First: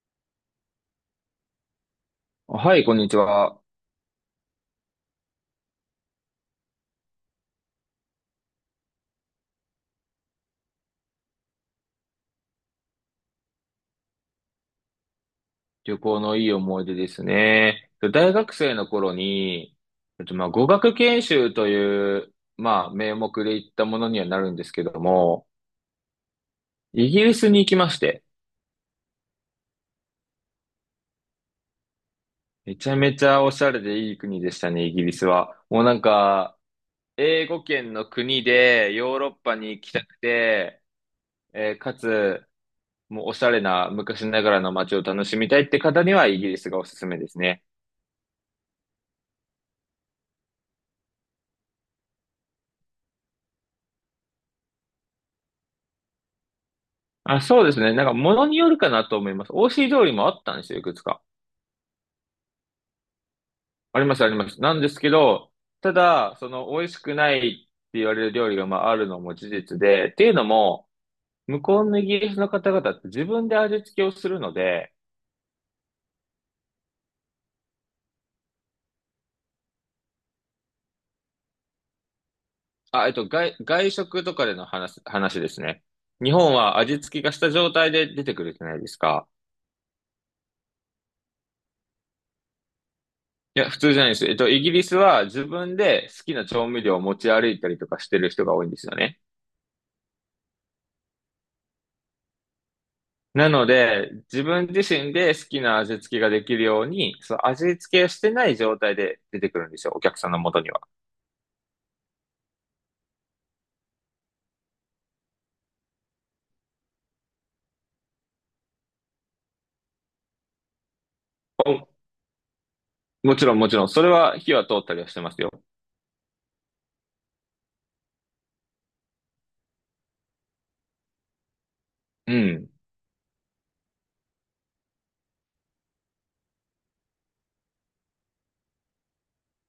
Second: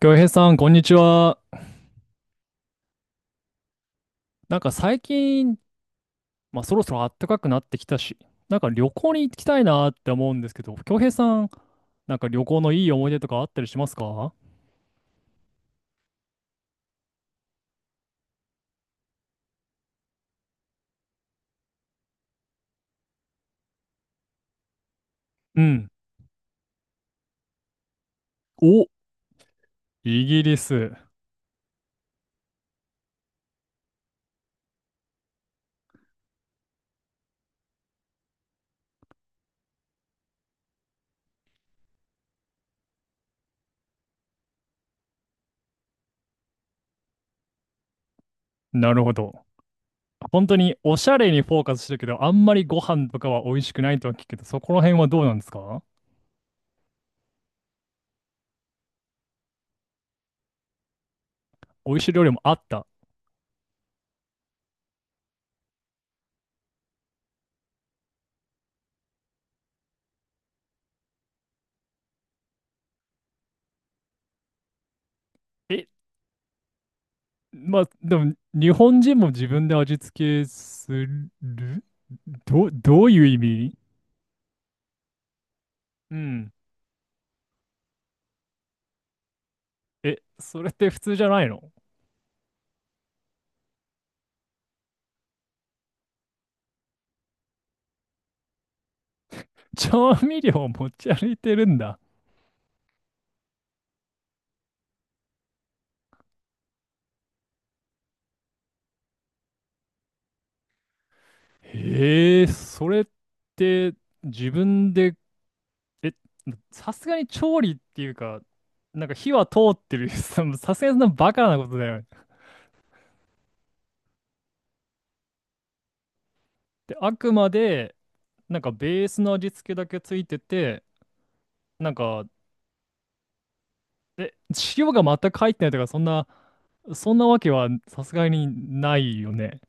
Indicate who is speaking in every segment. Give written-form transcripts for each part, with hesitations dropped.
Speaker 1: 京平さん、こんにちは。
Speaker 2: はい、こんにちは。
Speaker 1: 最近、そろそろ暖かくなってきたし、旅行に行きたいなって思うんですけど、京平さん、旅行のいい思い出とかあったりしますか？
Speaker 2: 旅行のいい思い出ですね。大学生の頃に、まあ、語学研修という、まあ、名目で行ったものにはなるんですけども、
Speaker 1: うん。
Speaker 2: イギリスに行きまして、
Speaker 1: お、イギリス。
Speaker 2: めちゃめちゃおしゃれでいい国でしたね、イギリスは。もうなんか、英語圏の国でヨーロッパに行きたくて、えーかつ、もうおしゃれな昔ながらの街を楽しみたいって方にはイギリスがおすすめですね。
Speaker 1: なるほど。本当におしゃれにフォーカスしてるけど、あんまりご飯とかは美味しくないとは聞くけど、そこら辺はどうなんですか？
Speaker 2: あ、そうですね。なんか、ものによるかなと思います。しい料理もあったんですよ、いくつか。
Speaker 1: 美味しい料理もあった。
Speaker 2: あります、あります。なんですけど、ただ、その、美味しくないって言われる料理が、まあ、あるのも事実で、っていうのも、向こうのイギリスの方々って自分で味付けをするので、
Speaker 1: え、まあ、でも、日本人も自分で味付けするど
Speaker 2: あ、
Speaker 1: ういう意味？
Speaker 2: 外食とかでの話ですね。
Speaker 1: う
Speaker 2: 日
Speaker 1: ん。
Speaker 2: 本は味付けがした状態で出てくるじゃないですか。
Speaker 1: え、それって普通じゃないの？
Speaker 2: いや、普通じゃないです。イギリスは自分で好きな調味料を持ち歩いたりとかしてる人が多いんですよね。
Speaker 1: 調味料を持ち歩いてるんだ。
Speaker 2: なので、自分自身で好きな味付けができるように、その味付けをしてない状態で出てくるんですよ、お客さんの元には。
Speaker 1: へえ、それって自分で、え、さすがに調理っていうか、火は通ってる。さすがにそんなバカなこと
Speaker 2: お
Speaker 1: だよね。
Speaker 2: もちろん、もちろん、それは火は通ったりはしてますよ。
Speaker 1: で、あくまで、ベースの味付けだけついてて、なんか
Speaker 2: うん。
Speaker 1: 塩が全く入ってないとか、そんなわけはさすがにないよね。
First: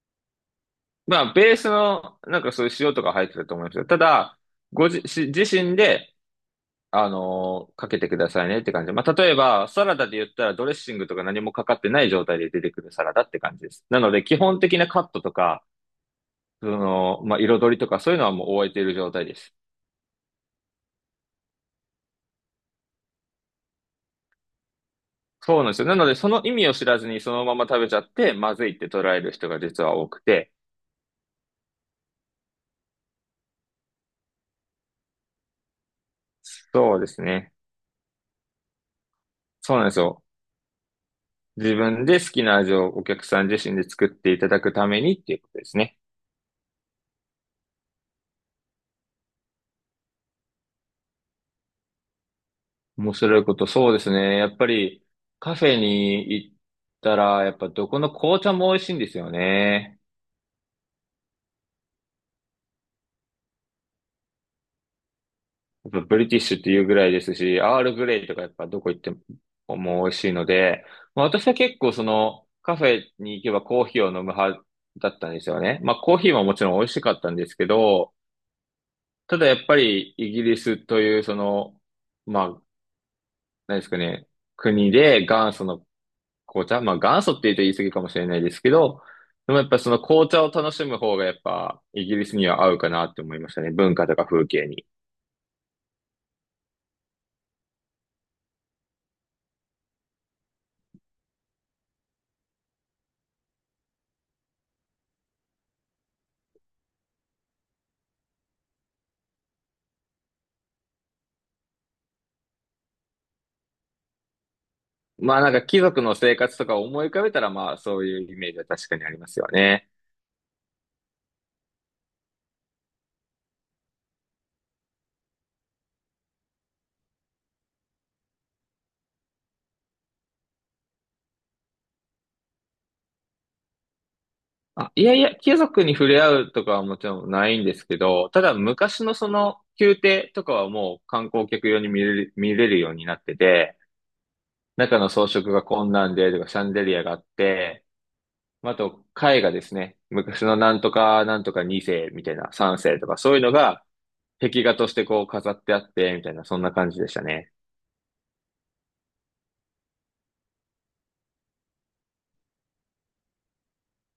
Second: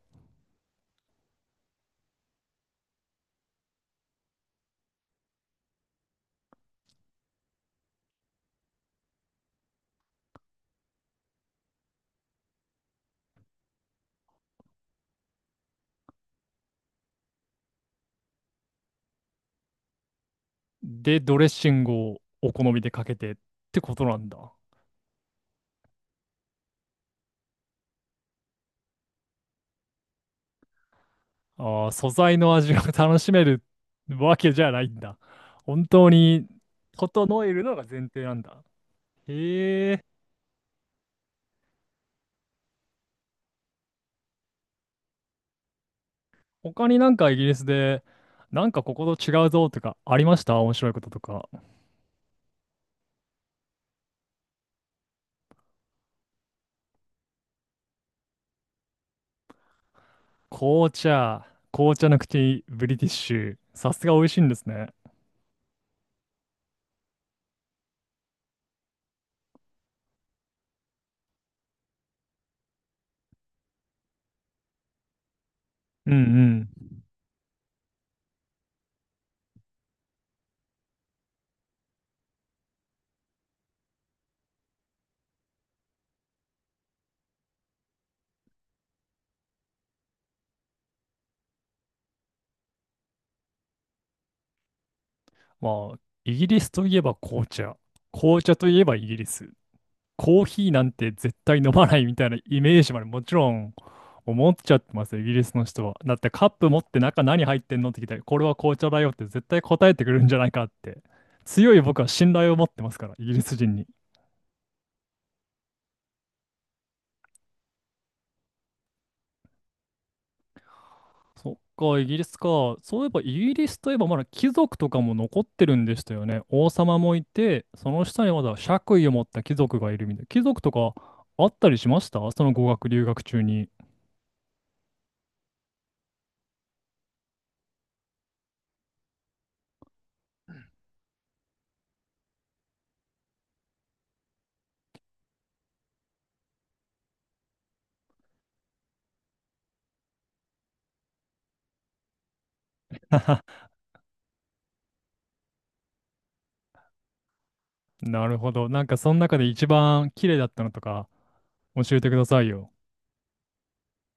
Speaker 2: まあ、ベースの、なんかそういう塩とか入ってると思いますよ。ただ、し自身で、かけてくださいねって感じ。まあ、例えば、サラダで言ったらドレッシングとか何もかかってない状態で出てくるサラダって感じです。なので、基本的なカットとか、その、まあ、彩りとかそういうのはもう終えている状態です。
Speaker 1: で、ドレッシングをお好みでかけてってことなんだ。
Speaker 2: そうなんですよ。なので、その意味を知らずにそのまま食べちゃって、まずいって捉える人が実は多くて、
Speaker 1: ああ、素材の味が 楽しめるわけじゃないんだ。本当に、
Speaker 2: そうです
Speaker 1: 整え
Speaker 2: ね。
Speaker 1: るのが前提なんだ。
Speaker 2: そうなんで
Speaker 1: へ
Speaker 2: す
Speaker 1: ー。
Speaker 2: よ。自分で好きな味をお客さん自身で作っていただくためにっていうことですね。
Speaker 1: 他にイギリスで、ここと違うぞとかありました？面白いこととか。
Speaker 2: 面白いこと、そうですね。やっぱりカフェに行ったら、やっぱどこの紅茶も美味しいんですよね。
Speaker 1: 紅茶、紅茶の口、ブリティッシュ。さすが美味しいんですね。
Speaker 2: やっぱブリティッシュっていうぐらいですし、アールグレイとかやっぱどこ行ってももう美味しいので、まあ、私は結構そのカフェに行けばコーヒーを飲む派だったんですよね。まあ
Speaker 1: うん
Speaker 2: コ
Speaker 1: う
Speaker 2: ーヒーももちろん
Speaker 1: ん。
Speaker 2: 美味しかったんですけど、ただやっぱりイギリスというその、まあ、何ですかね、国で元祖の紅茶、まあ元祖って言うと言い過ぎかもしれないですけど、でもやっぱその紅茶を楽しむ方がやっぱイギリスには合うかなって思いましたね。文化とか風景に。
Speaker 1: まあ、イギリスといえば紅茶。紅茶といえばイギリス。コーヒーなんて絶対飲まないみたいなイメージまでもちろん思っちゃってますよ、イギリスの人は。だってカップ持って中何入ってんのって聞いたら、これは紅茶だよって絶対答えてくるんじゃないかって。強い僕は信頼を持ってますから、イギリス人に。
Speaker 2: まあなんか貴族の生活とかを思い浮かべたらまあそういうイメージは確かにありますよね。
Speaker 1: そっか、イギリスか。そういえば、イギリスといえば、まだ貴族とかも残ってるんでしたよね。王様もいて、その下にまだ爵位を持った貴族がいるみたいな。貴族とかあったりしました？その語学留学中に。
Speaker 2: あ、いやいや、貴族に触れ合うとかはもちろんないんですけど、ただ昔のその宮廷とかはもう観光客用に見れるようになってて、中の装飾がこんなんでとかシャンデリアがあって、まあと絵画ですね。昔のなんとかなんとか2世みたいな3世とかそういう のが壁画としてこう飾ってあってみたいなそんな感じでしたね。
Speaker 1: なるほど。なんか、その中で一番綺麗だったのとか、教えてくださいよ。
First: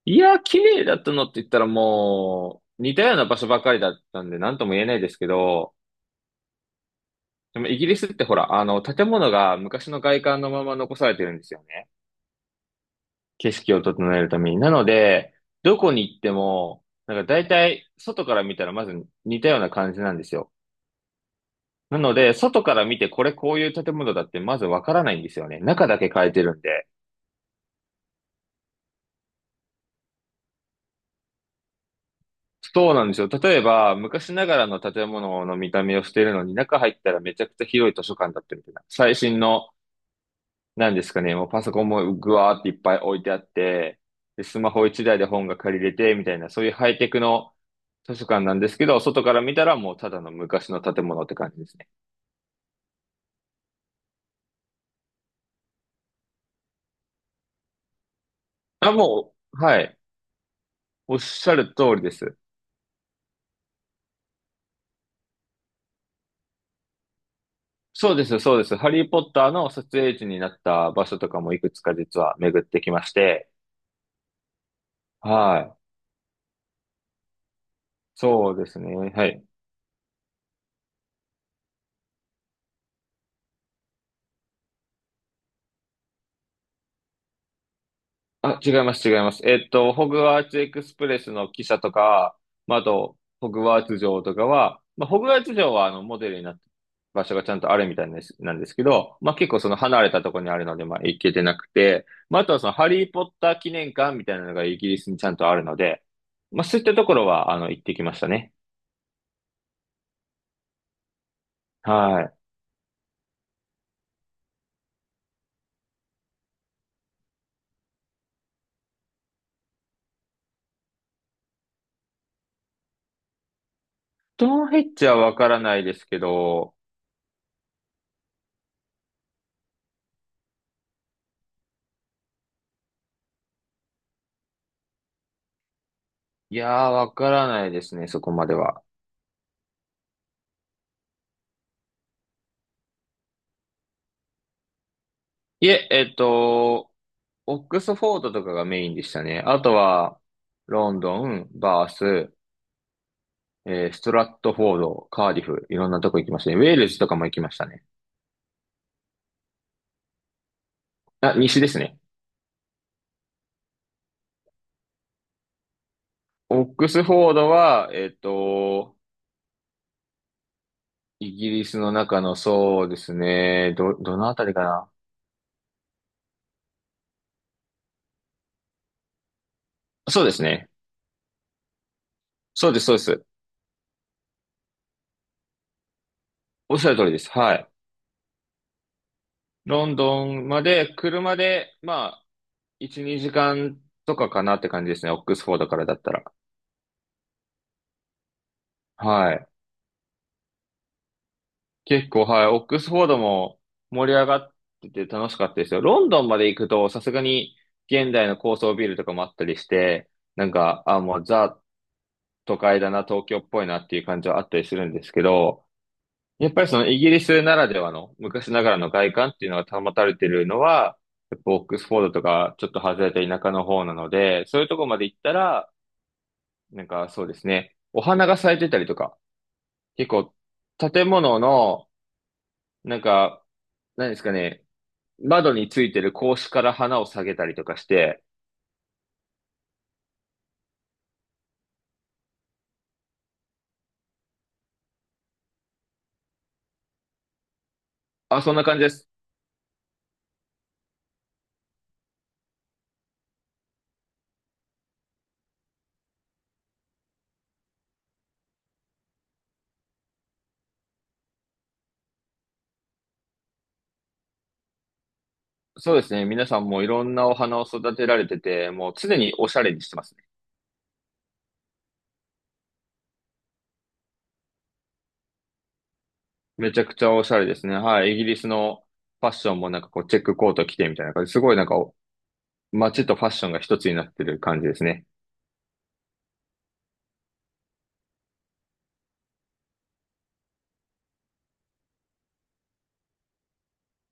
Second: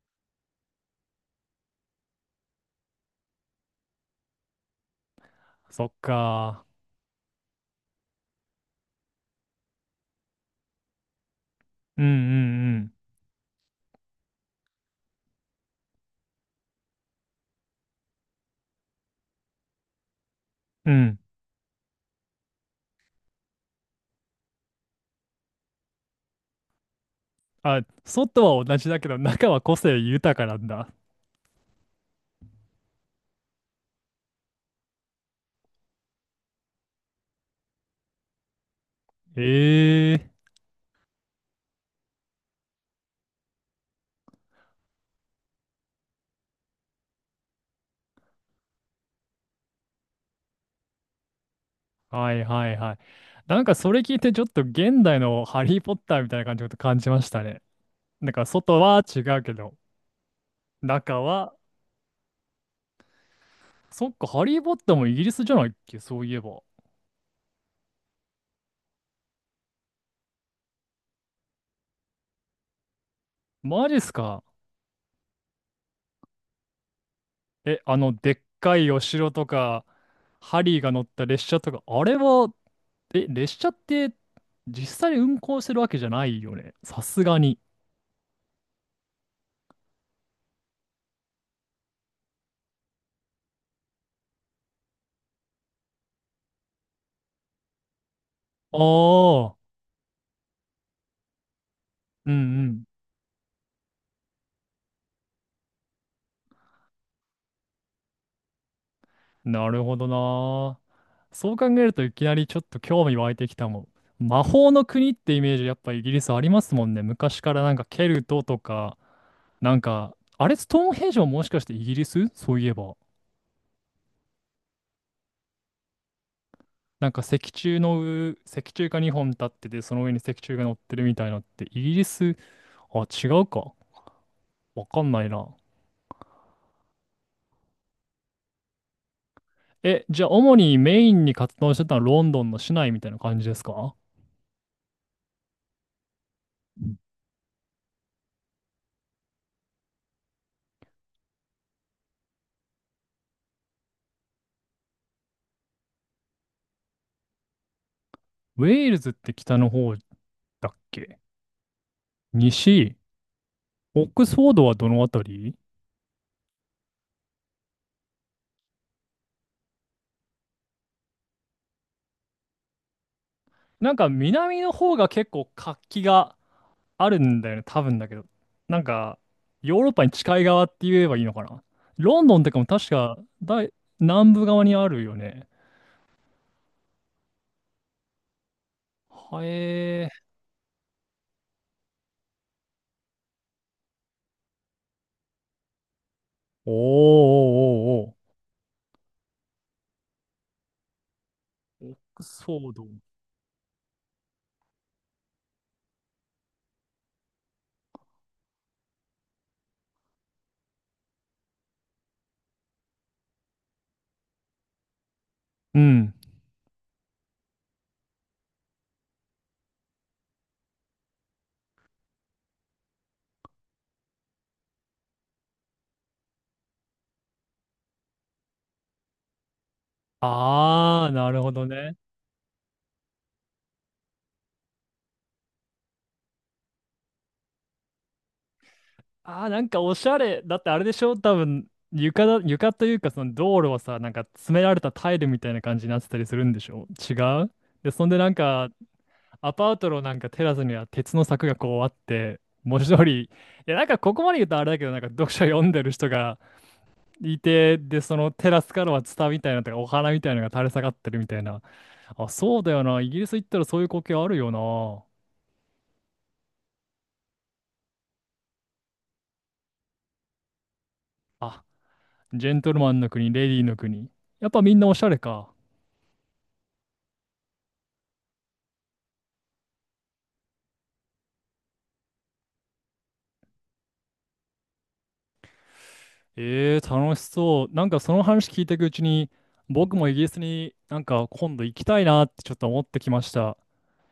Speaker 2: いや、綺麗だったのって言ったらもう、似たような場所ばかりだったんで、なんとも言えないですけど、
Speaker 1: そっか。
Speaker 2: でもイギリスってほら、あの、建物が昔の外観のまま残されてるんですよね。
Speaker 1: うんうんうん。
Speaker 2: 景色を整えるために。なので、どこに行っても、なんか大体、外から見たらまず似たような感じなんですよ。
Speaker 1: うん。
Speaker 2: なので、外から見てこれこういう建物だってまずわからないんですよね。中だけ変えてるんで。
Speaker 1: あ、外は同じだけど中は個性豊かなんだ。
Speaker 2: そうなんですよ。例えば、昔ながらの建物の見た目をしているのに、中入ったらめちゃくちゃ広い図書館だったみたいな。最新の、
Speaker 1: ええ。
Speaker 2: なんですかね、もうパソコンもぐわーっていっぱい置いてあって、で、スマホ一台で本が借りれて、みたいな、そういうハイテクの図書館なんですけど、外から見たらもうただの昔の建物って感じですね。
Speaker 1: はいはいはい。なんかそれ聞いてちょっと現代のハリー・ポッターみたいな感じのこと感じましたね。なんか外
Speaker 2: あ、
Speaker 1: は違
Speaker 2: も
Speaker 1: うけ
Speaker 2: う、
Speaker 1: ど、
Speaker 2: はい。おっ
Speaker 1: 中
Speaker 2: し
Speaker 1: は、
Speaker 2: ゃる通りです。
Speaker 1: そっか、ハリー・ポッターもイギリスじゃないっけ、そういえば。
Speaker 2: そうです、そうです。ハリー・ポッターの撮影地になった場所とかもいくつか実は巡ってきまして、
Speaker 1: マジっすか。
Speaker 2: はい。
Speaker 1: え、あの、でっ
Speaker 2: そうで
Speaker 1: か
Speaker 2: す
Speaker 1: い
Speaker 2: ね。
Speaker 1: お
Speaker 2: は
Speaker 1: 城
Speaker 2: い。
Speaker 1: とか、ハリーが乗った列車とか、あれは、え、列車って実際運行してるわけじゃないよね。さすがに。
Speaker 2: あ、違います、違います。ホグワーツエクスプレスの汽車とか、まあ、あと、ホグワーツ城とかは、まあ、ホグワーツ城は、あの、モデルになって、場所がちゃんとあるみたいです、なんですけど、まあ、結
Speaker 1: ああ、
Speaker 2: 構その離れたところにあるので、まあ、行けてなくて、
Speaker 1: う
Speaker 2: まあ、あと
Speaker 1: ん
Speaker 2: は
Speaker 1: う
Speaker 2: その、
Speaker 1: ん。
Speaker 2: ハリーポッター記念館みたいなのがイギリスにちゃんとあるので、まあ、そういったところは、あの、行ってきましたね。
Speaker 1: なるほどな。そう考えるとい
Speaker 2: は
Speaker 1: きな
Speaker 2: い。
Speaker 1: りちょっと興味湧いてきたもん。魔法の国ってイメージやっぱイギリスありますもんね。昔からなんかケルトとか、なんか、あれストーンヘンジももしかしてイギリス？そういえば、
Speaker 2: ストーンヘッジはわからないですけど、
Speaker 1: 石柱の上、石柱が2本立ってて、その上に石柱が乗ってるみたいなってイギリス、あ、違うか。わかんないな。
Speaker 2: いやー、わからないですね、そこまでは。
Speaker 1: え、じゃあ主にメインに活動してたのはロンドンの市内みたいな感じですか？
Speaker 2: いえ、オックスフォードとかがメインでしたね。あとは、ロンドン、バース、ストラットフォード、カーディフ、いろんなとこ行きましたね。ウェールズとかも行きましたね。
Speaker 1: ウェールズって北の方だっけ？
Speaker 2: あ、西ですね。
Speaker 1: 西。オックスフォードはどのあたり？
Speaker 2: オックスフォードは、イギリスの中の、そうですね、
Speaker 1: なんか
Speaker 2: どのあたり
Speaker 1: 南
Speaker 2: か
Speaker 1: の
Speaker 2: な。
Speaker 1: 方が結構活気があるんだよね、多分だけど。なんか、ヨーロッパに
Speaker 2: そうで
Speaker 1: 近
Speaker 2: す
Speaker 1: い側っ
Speaker 2: ね。
Speaker 1: て言えばいいのかな。ロンドンとかも
Speaker 2: そうです、
Speaker 1: 確
Speaker 2: そうで
Speaker 1: か
Speaker 2: す。
Speaker 1: 大南部側にあるよね。
Speaker 2: おっしゃる通りです。はい。
Speaker 1: は
Speaker 2: ロン
Speaker 1: えー。
Speaker 2: ドンまで、車で、まあ、1、2時間とかかなって感じですね。オックスフォードからだったら。
Speaker 1: おーお
Speaker 2: はい。
Speaker 1: ーおーおー。オッ
Speaker 2: 結
Speaker 1: ク
Speaker 2: 構、は
Speaker 1: ス
Speaker 2: い、
Speaker 1: フォ
Speaker 2: オッ
Speaker 1: ー
Speaker 2: ク
Speaker 1: ド。
Speaker 2: スフォードも盛り上がってて楽しかったですよ。ロンドンまで行くと、さすがに現代の高層ビルとかもあったりして、なんか、あ、もうザ都会だな、東京っぽいなっていう感じはあったりするんですけど、
Speaker 1: うん。
Speaker 2: やっぱりそのイギリスならではの昔ながらの外観っていうのが保たれてるのは、やっぱオックスフォードとかちょっと外れた田舎の方なので、そういうとこまで行ったら、なんかそうですね、お花が咲いてたりとか、結構
Speaker 1: あ
Speaker 2: 建
Speaker 1: ー、な
Speaker 2: 物
Speaker 1: るほど
Speaker 2: の
Speaker 1: ね。
Speaker 2: なんか、何ですかね、窓についてる格子から花を下げたりとかして、
Speaker 1: ああ、なんかおしゃれ。だってあれでしょ多分、床というかその道路はさ、なんか詰められたタイルみたいな感じになってたりするんでしょ違う？で、そんでなん
Speaker 2: あ、そんな
Speaker 1: か、
Speaker 2: 感じです。
Speaker 1: アパートのなんかテラスには鉄の柵がこうあって、文字通り、いやなんかここまで言うとあれだけど、なんか読書読んでる人がいて、で、そのテラスからはツタみたいなのとかお花みたいなのが垂れ下がってるみたいな。あ、そうだよな。イギリス行ったらそういう光景あるよな。
Speaker 2: そうですね。皆さんもいろんなお花を育てられてて、もう常におしゃれにしてますね。
Speaker 1: あ、ジェントルマンの国、レディーの国。やっぱみんなおしゃれか。
Speaker 2: めちゃくちゃおしゃれですね。はい。イギリスのファッションもなんかこうチェックコート着てみたいな感じ。すごいなんかお街とファッションが一つになってる感じですね。
Speaker 1: えー、楽しそう。なんかその話聞いていくうちに、僕もイギリスになんか今度行きたいなってちょっと思ってきました。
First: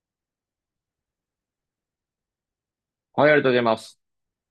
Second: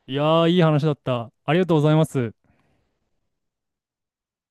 Speaker 1: いやー、いい話だった。ありがとうございます。
Speaker 2: はい、ありがとうございます。